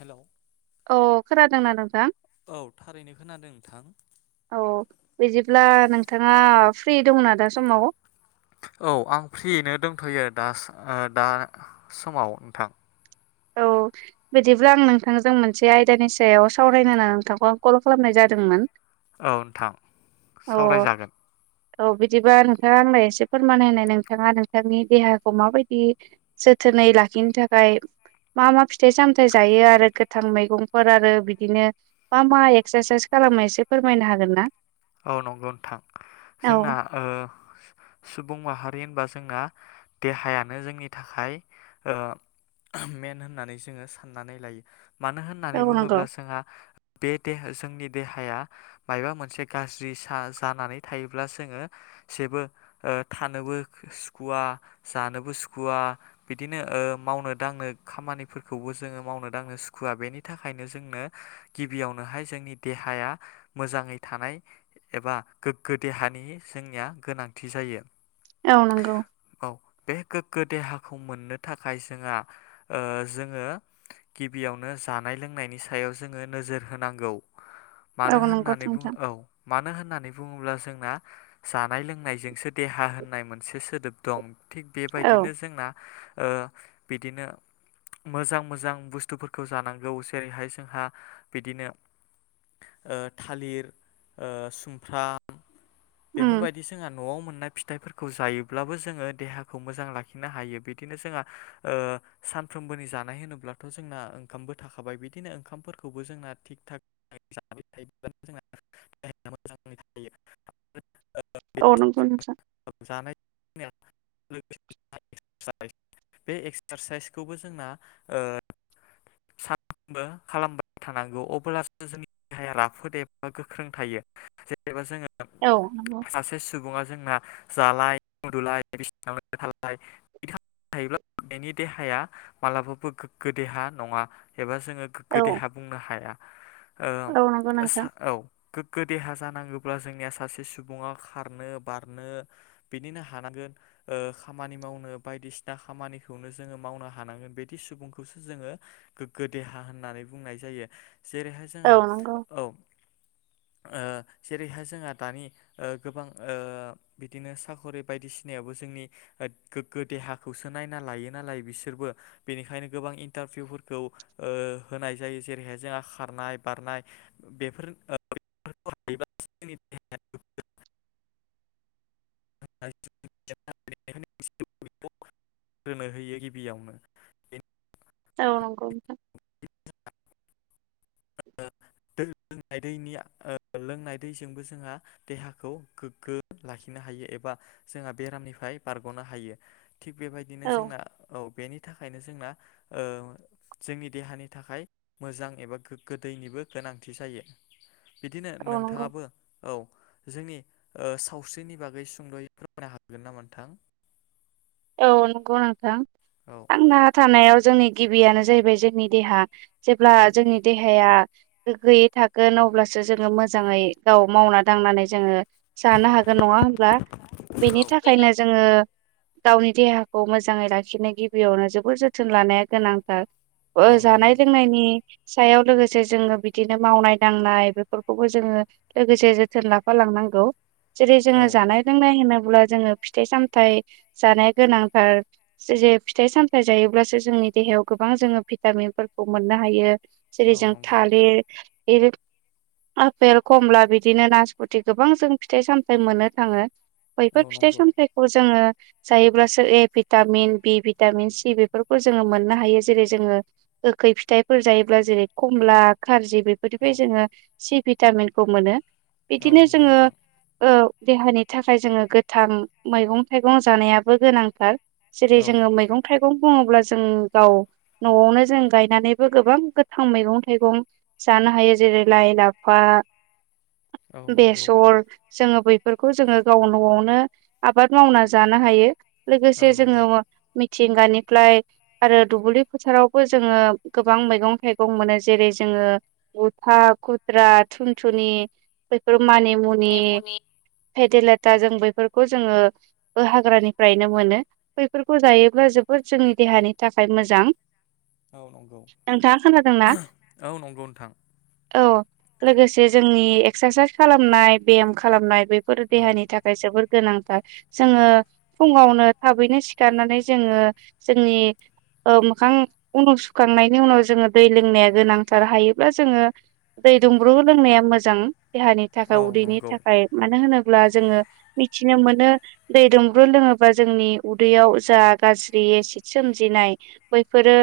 Hello औ खोनादोंना नोंथां औ थारै अब्ला नोंथाङा फ्रि दंना दा समाव औ आं फ्रियैनो दोनथयो दास दा समाव नोंथां औ बिदिब्ला आं नोंथांजों मोनसे आयदानि सायाव सावरायनो होना नोंथांखौ आं कल खालामनाय जादोंमोन औ नोंथां औ सावरायजागोन। औ बिदिबा नोंथांङा आंनो एसे फोरमायना होनाय नोंथाङा नोंथांनि देहाखौ माबायदि जोथो नै लाखिनो थाखाय मा मा फिथाइ-सामथाइ जायो आरो गोथां मैगंफोर आरो बिदिनो मा मा एक्सारसाईस खाला मो एसे फोरमायनो हागोन ना? औ नंगौ नोंथां औ जोंना ओ सु बुं माहारि होनबा जोंना देहायानो जोंनि थाखाय ओ मेन होननानै जोङो साननानै लायो। मानो होननानै औ नंगौ बुङोब्ला जोंहा बे दे जोंनि देहाया मायबा मोनसे गाज्रिसा जानानै थायोब्ला जोङो जेबो थानोबो सुखुवा मा जानोबो सुखुवा बिदिनो ओ मावनो दांनो खामानिफोरखौबो जोंङो मावनो दांनो सुखुवा बेनि थाखायनो जोंनो गिबियावनोहाय जोंनि देहाया मोजांङै थानाय एबा गोग्गो देहानि जोंनिया गोनांथि जायो औ नंगौ औ बे गोग्गो देहाखौ मोननो थाखाय जोंहा ओ जोंङो गिबियावनो जानाय-लोंनायनि सायाव जोंङो नोजोर होनांगौ औ मानो नंगौ होननानै बुङो नोंथां औ मानो होननानै बुङोब्ला जोंना जा नाय-लोंनायजोंसो देहा होननाय मोनसे सोदोब दं थिग औ बेबायदिनो जोंना - ओ बिदिनो मोजां-मोजां बुस्थुफोरखौ जानांगौ जेरैहाय जोंहा बिदिनो ओ थालिर ओ सुमफ्राम उम बेफोरबायदि जोंहा न'आव मोननाय फिथाइफोरखौ जायोब्लाबो जोंङो देहाखौ मोजां लाखिनो हायो बिदिनो जोंहा ओ सानफ्रोमबोनि जानाय होनोब्लाथ' जोंना ओंखामबो थाखाबाय बिदिनो ओंखामफोरखौबो जोंना थिग-थाग जाबाय थायोब्ला जोंना देहाया मोजाङै थायो औ नंगौ नोंथां [unintelligible] बे एक्सारसाइसखौबो जोंना ओ सानफ्रोमबो खालामबाय थानांगौ अब्लासो जोंनि देहाया राफोद एबा गोख्रों थायो जेनेबा जोङो औ नंगौ सासे सुबुङा जोंना जालाय-उन्दुलाय बिसिनायाव थालाय इदि खामाम थायोब्ला बेनि देहाया मालाबाबो गोग्गो देहा नङा एबा जोंङो गोग्गो औ देहा बुंनो हाया औ नंगौ ओ नोंथां सा औ गोग्गो देहा जानो ब्ला जोंनिया सासे सुबुंङा खारनो बारनो बिदिनो हानांगोन ओ खामानि मा वनो बायदिसिना खामानिखौनो जोंङो मावनो हानांगोन बिदि सुबुंखौसो जोङो गोग्गो देहा होननानै बुंनाय जायो जेरैहाय औ जोंहा नंगौ औ ओ जेरैहाय जोंहा दानि ओ गोबां ओ बिदिनो साख'रि बायदिसिनायावबो जोंनि ओत गोग्गो देहाखौसो नायना लायो नालाय बिसोरबो बेनिखायनो गोबां इन्टारभिउफोरखौ ओ होनाय जायो जेरैहाय जोंहा खारनाय बारनाय बेफोर ओ [inaudible] [unintelligible] [unintelligible] होनो होयो गिबियावनो बेनि औ नंगौ नोंथां [inaudible] दै लोंनाय दैनि ओ लोंनाय दैजोंबो जोंहा देहाखौ गोग्गो लाखिनो हायो एबा जोंहा बेरामनिफ्राय बारग'नो हायो थिग बेबायदिनो औ जोंना औ बेनि थाखायनो जोंना ओ जोंनि देहानि थाखाय मोजां एबा गो ग्गो दैनिबो गोनांथि जायो बिदिनो औ नंगौ नोंथाङाबो औ जोंनि ओ सावस्रिनि बागै सुंद'यै फोरमायनो हागोन नामा नोंथां औ नंगौ नोंथां औ थांना थानायाव जोंनि गिबियानो जाहैबाय जोंनि देहा जेब्ला औ जोंनि देहाया गोग्गोयै थागोन अब्लासो जोङो मोजाङै गाव मावना दांनानै जोङो जानो हागोन नङा होनब्ला बेनि थाखायनो जोङो गावनि देहाखौ मोजाङै लाखिनो गिबियावनो जोबोर जोथोन लानाया गोनांथार ओ औ नंगौ जानाय लोंनायनि सायाव लोगोसे जोङो बिदिनो मावनाय दांनाय बेफोरखौबो जोङो लोगोसे जोथोन लाफा लांनांगौ जेरै औ जोङो जानाय लोंनाय होनोब्ला जोङो फिथाइ सामथाइ जानाया गोनांथार जे जे फिथाइ सामथाइ जायोब्लासो जोंनि देहायाव गोबां जोङो भिटामिनफोर खौ मोननो हायो जेरै औ जों नंगौ थालिर एरै आफेल कमला बिदिनो नासपुथि गोबां जों फिथाइ सामथाय मोननो थाङो औ बैफोर फिथाइ नंगौ सामथाइखौ जा जायोब्लासो ए भिटामिन बि भिटामिन सि बेफोरखौ जोङो मोननो हायो जेरै जोङो ख खै फिथाइफोर जायोब्ला जेरै खमला गारजि औ बेफोरनिफ्राय जोङो सि भिटामिनखौ मोनो औ बिदिनो नंगौ जोङो नोंथां औ देहानि थाखाय जोङो गोथां मैगं थाइगं जानायाबो गोनांथार। जेरै औ जोङो मैगं थाइगं गं बुङोब्ला जों गाव न'आवनो जों गायनानैबो गोबां गोथां मैगं थाइगं जानो हायो जेरै लाइ लाफा औ नंगौ बेसर जोङो बैफोरखौ जोङो गाव न'आवनो आबाद मावना जानो हायो औ लोगोसे नंगौ जोङो मि मिथिंगानिफ्लाय आरो दुबुलि फोथारावबो जोङो गोबां मैगं थाइगं मोनो जेरै जोङ [unintelligible] खुद्रा थुनथुनि बेफोर मानि मुनि नेमुनि फेदेलेथा जों बेफोरखौ जोङो बो हाग्रानिफ्रायनो मोनो बैफोरखौ जायोब्ला जोबोद जोंनि देहानि थाखाय मोजां। औ नंगौ नोंथाङा खोनादोंना [unintelligible] औ नंगौ नोंथां औ लोगोसे जोंनि एक्सारसाइस खालामनाय बेयाम खालामनाय बेफोर औ देहानि थाखाय जोबोर गोनांथार‌। जोङो फुङावनो थाबैनो सिखारनानै जोङो जोंनि ओ मोखां उनु सुखांनायनि उनाव जोङो दै लोंनाया गोनांथार हायोबा जोङो दै दुंब्रु लोंनाया मोजां। देहानि थाखाय औ उदैनि नंगौ थाखाय मानो होनोब्ला जोङो मिथिनो मोनो दै दुंब्रु लोङोबा जोंनि उदैयाव जा गाज्रि एसिद सोमजिनाय बैफोरो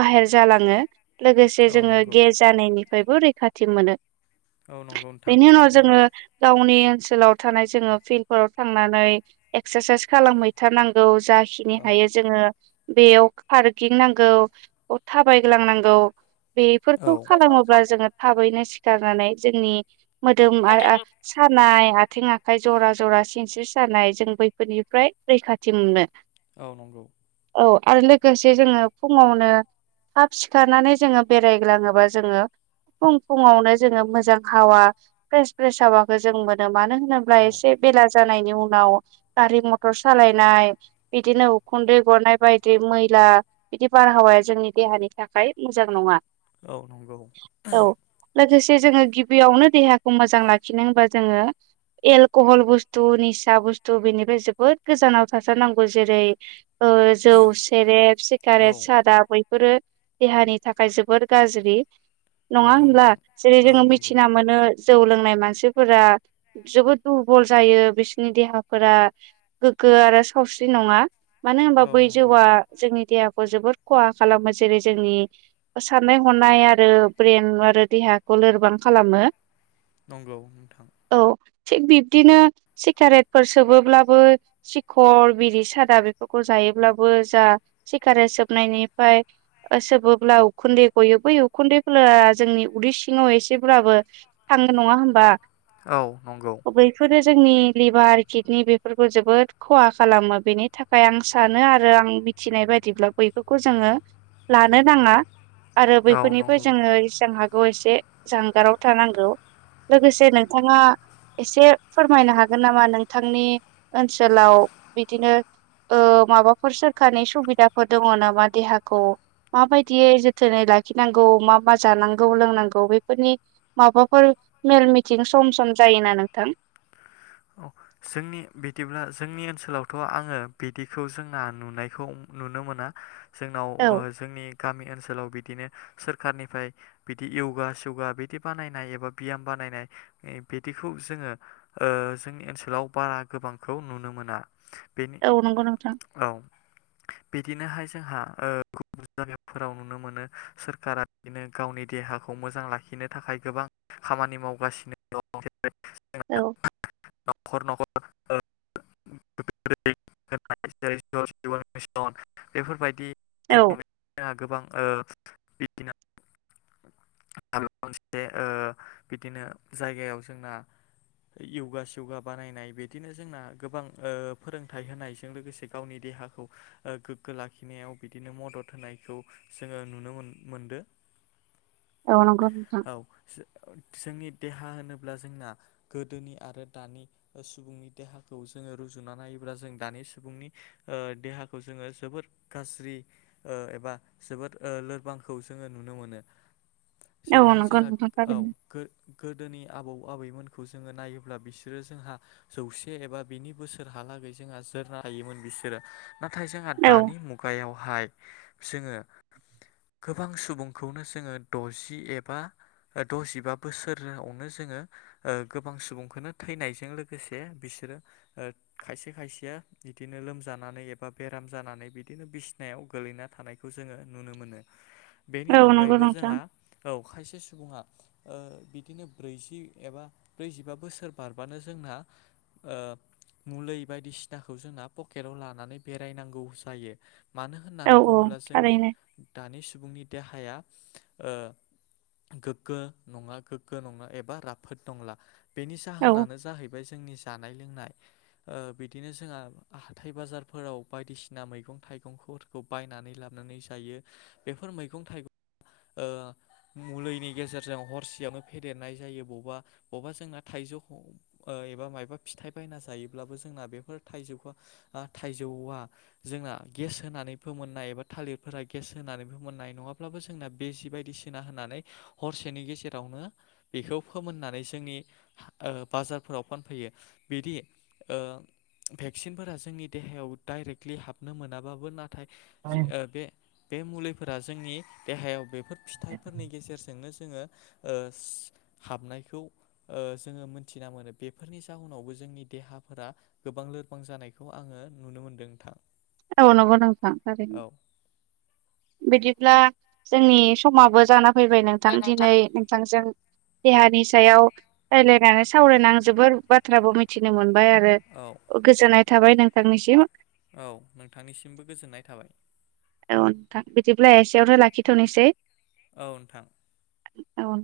बाहेर जालाङो लोगोसे औ जोङो नंगौ गे जानायनिफ्रायबो रैखाथि मोनो‌ औ नंगौ नोंथां बेनि उनाव थारैनो जोङो गाव गावनि ओनसोलाव थानाय जोङो फिल फोराव थांनानै एक्सारसाइस खालामहैथारनांगौ। जाखिनि औ हायो जोङो बेयाव पार्किं नांगौ थाबायग्लां नांगौ। औ बेफोरखौ खालामोब्ला जोङो थाबैनो सिखारनानै जोंनि मोदोम [unintelligible] सानाय आथिं आखाय जरा जरा सिनस्रि सानाय जों बैफोरनिफ्राय रैखाथि मोनगोन। औ नंगौ औ आरो लोगोसे जोङो फुङावनो थाब सिखारनानै जोङो बेरायग्लाङोबा जोङो फुं फुुंयावनो जोङो मोजां हावा फ्रेस फ्रेस हावाखौ जों मोनो मानो होन होनोब्ला औ एसे बेला जानायनि उनाव गारि मथर सालायनाय बिदिनो उखुन्दै गनाय बायदि मैला बिदि बारहाव हावाया जोंनि देहानि थाखाय मोजां नङा। औ नंगौ औ [unintelligible] लोगोसे जोङो गिबियावनो देहाखौ मोजां लाखिनो होनबा जोङो एलक'हल बुस्थु निसा बुस्थु बेनिफ्राय जोबोद गोजानाव थाथारनांगौ जेरै ओ जौ सेरेब, औ सिगारेट, सादा बैफोरो देहानि थाखाय जोबोर गाज्रि नङा नंगौ होमब्ला? नोंथां जेरै औ जोङो नंगौ मिथिना मोनो जौ लोंनाय मानसिफोरा जोबोद दुरबल जायो बिसिनि देहा फोरा गोग्गो आरो सावस्रि नङा मानो होनबा औ बै नंगौ जौआ जोंनि देहा खौ जोबोर खहा खालामो जेरै जोंनि साननाय हनाय आरो ब्रेन आरो देहाखौ लोरबां खालामो नंगौ नोंथां। औ थिग बिब्दिनो सिगारेट फोर सोबोब्लाबो सिखर, बिरि, सादा बेफोरखौ जायोब्लाबो जा सिगारेट सोबनायनिफ्राय सोबोब्ला उखुन्दै गयो बै उखुन्दैफोरा जोंनि उदै सिङाव एसेब्लाबो थांङो नङा होमबा? औ नंगौ। बैफोरो जोंनि लिभार किडनि बेफोरखौ जोबोद खहा खालामो बेनि थाखाय आं सानो आरो आं मिथिनाय बायदिब्ला बै बिफोरखौ जोङो लानो नाङा आरो औ बैफोरनिफ्राय नंगौ जोङो जेसां हा गौ एसे जानगाराव थानांगौ। लोगोसे नोंथाङा एसे फोरमायनो हागोन नामा नों थांनि ओनसोलाव बिदिनो माबाफोर सोरखारनि सुबिदाफोर दङ नामा देहाखौ माबायदियै जोथोनै ला खिनांगौ मा मा जानांगौ लोंनांगौ बैफोरनि माबाफोर मेल मिथिं सम सम जायोना नोंथां? औ जोंनि बिदिब्ला जोंनि ओनसोलावथ' आङो बिदिखौ जोंना नुनायखौ नुनो मोना जोंनाव औ जोंनि गामि ओनसोलाव बिदिनो सोरखारनिफ्राय बिदि यगा स्यगा बिदि बानायनाय एबा बियाम बानायनाय बिदि खौ जोङो जोंनि ओनसोलाव बारा गोबांखौ नुनो मोना। बेनि औ नंगौ नोंथां। औ बिदिनोहाय जोंहा [unintelligible] फोराव नुनो मोनो सोरखारा बिदिनो गावनि देहाखौ मोजां लाखिनो थाखाय गोबां खामानि मावगासिनो दं [unintelligible] औ न'खर न'खर [unintelligible] मिसन बेफोरबायदि औ [unintelligible] गोबां [unintelligible] [unintelligible] मोनसे बिदिनो जायगायाव जोंना य'गा स्य'गा बानायनाय बिदिनो जोंना गोबां फोरोंथाइ होनायजों लोगोसे गावनि देहा खौ गोग्गो लाखिनायाव बिदिनो मदद होनायखौ जोङो नुनो मोन मोनदो। [inaudible] औ नंगौ नोंथां औ जोंनि देहा होनोब्ला जोंना गोदोनि आरो दानि सुबुंनि देहाखौ जोङो रुजुना नायोब्ला जों दानि सुबुंनि देहाखौ जोङो जोबोद गाज्रि एबा जोबोद लोरबांखौ जोङो नुनो मो नो। औ जेरैहाय नंगौ जोंहा नोंथां थारैनो गोदोनि आबौ आबैमोनखौ जोङो नायोब्ला बिसोरो जोंहा जौसे एबा बिनि बोसोरहालागै जोंहा जोरनो हायोमोन बिसोरो नाथाय जोंहा औ दानि मुगायावहाय जोङो गोबां सुबुंखौनो जोङो द'जि एबा द'जिबा बोसोरावनो जोङो गोबां सुबुंखौनो थैनायजों लोगोसे बिसोरो खायसे खायसेया बिदिनो लोम जानानै एबा बेराम जानानै बिदिनो बिसनायाव गोलैना थानायखौ जोङो नुनो मोनो। बेनि औ नंगौ अनगायैबो नोंथां जोंहा औ खायसे सुबुङा बिदिनो ब्रैजि एबा ब्रैजिबा बोसोर बारबानो जोंना मुलौ बायदिसिनाखौ जोंना पकेटाव लानानै बेरायनांगौ जायो। मानो औ होननानै औ बुङोब्ला जोंनि थारैनो दानि सुबुंनि देहाया गोगो नङा गोगो नङा एबा राफोद नंला बेनि औ जाहोनानो जाहैबाय जोंनि जानाय लोंनाय बिदिनो जोंहा हाथाय बाजारफोराव बायदिसिना मैगं थाइ थाइगंफोरखौ बायनानै लाबोनानै जायो बेफोर मैगं थाइगं आ मुलिनि गेजेरजों हरसेयावनो फेदेरनाय जायो बबेबा बबेबा जोंना थाइजौ एबा मायबा फिथाइ बायना जायोब्लाबो जोंना बेफोर थाइजौ थाइजौआ जोंना गेस होनानै फोमोननाय एबा थालिरफोरा गेस होनानै फोमोननाय नङाब्लाबो जोंना बे जि बायदिसिना होननानै हरसेनि गेजेरावनो बेखौ फोमोननानै जोंनि आ बाजारफोराव फानफैयो बिदि ओ भेक्सिनफोरा जोंनि देहायाव दडाइरेक्टलि हाबनो मोनाबाबो नाथाय नाथाय बे मुलिफोरा जोंनि देहायाव बेफो फिथाइफोरनि गेजेरजोंनो ओ हाबनायखौ ओ जोंङो मोनथिना मोनो बेफोरनि जाहोनावबो जोंनि देहाफोरा गोबां लोरबां जानायखौ आंङो नुनो मोनदों नोंथां। ओ नंगों नोंथां औ [unintelligible] बिदिब्ला जोंनि समाबो जाना फैबाय नोंथां दिनै नोंथांजों देहानि सायाव रायज्लायनानै सावरायनानै आं जोबोर बाथ्राबो मिथिनो मोनबाय आरो औ गोजोननाय थाबाय नोंथांनिसिम नोंथांनिसिमबो गोजोननाय थाबाय। औनोंथां बिदिब्ला एसेयावनो लाखिथ'नोसै। औ नोंथां औ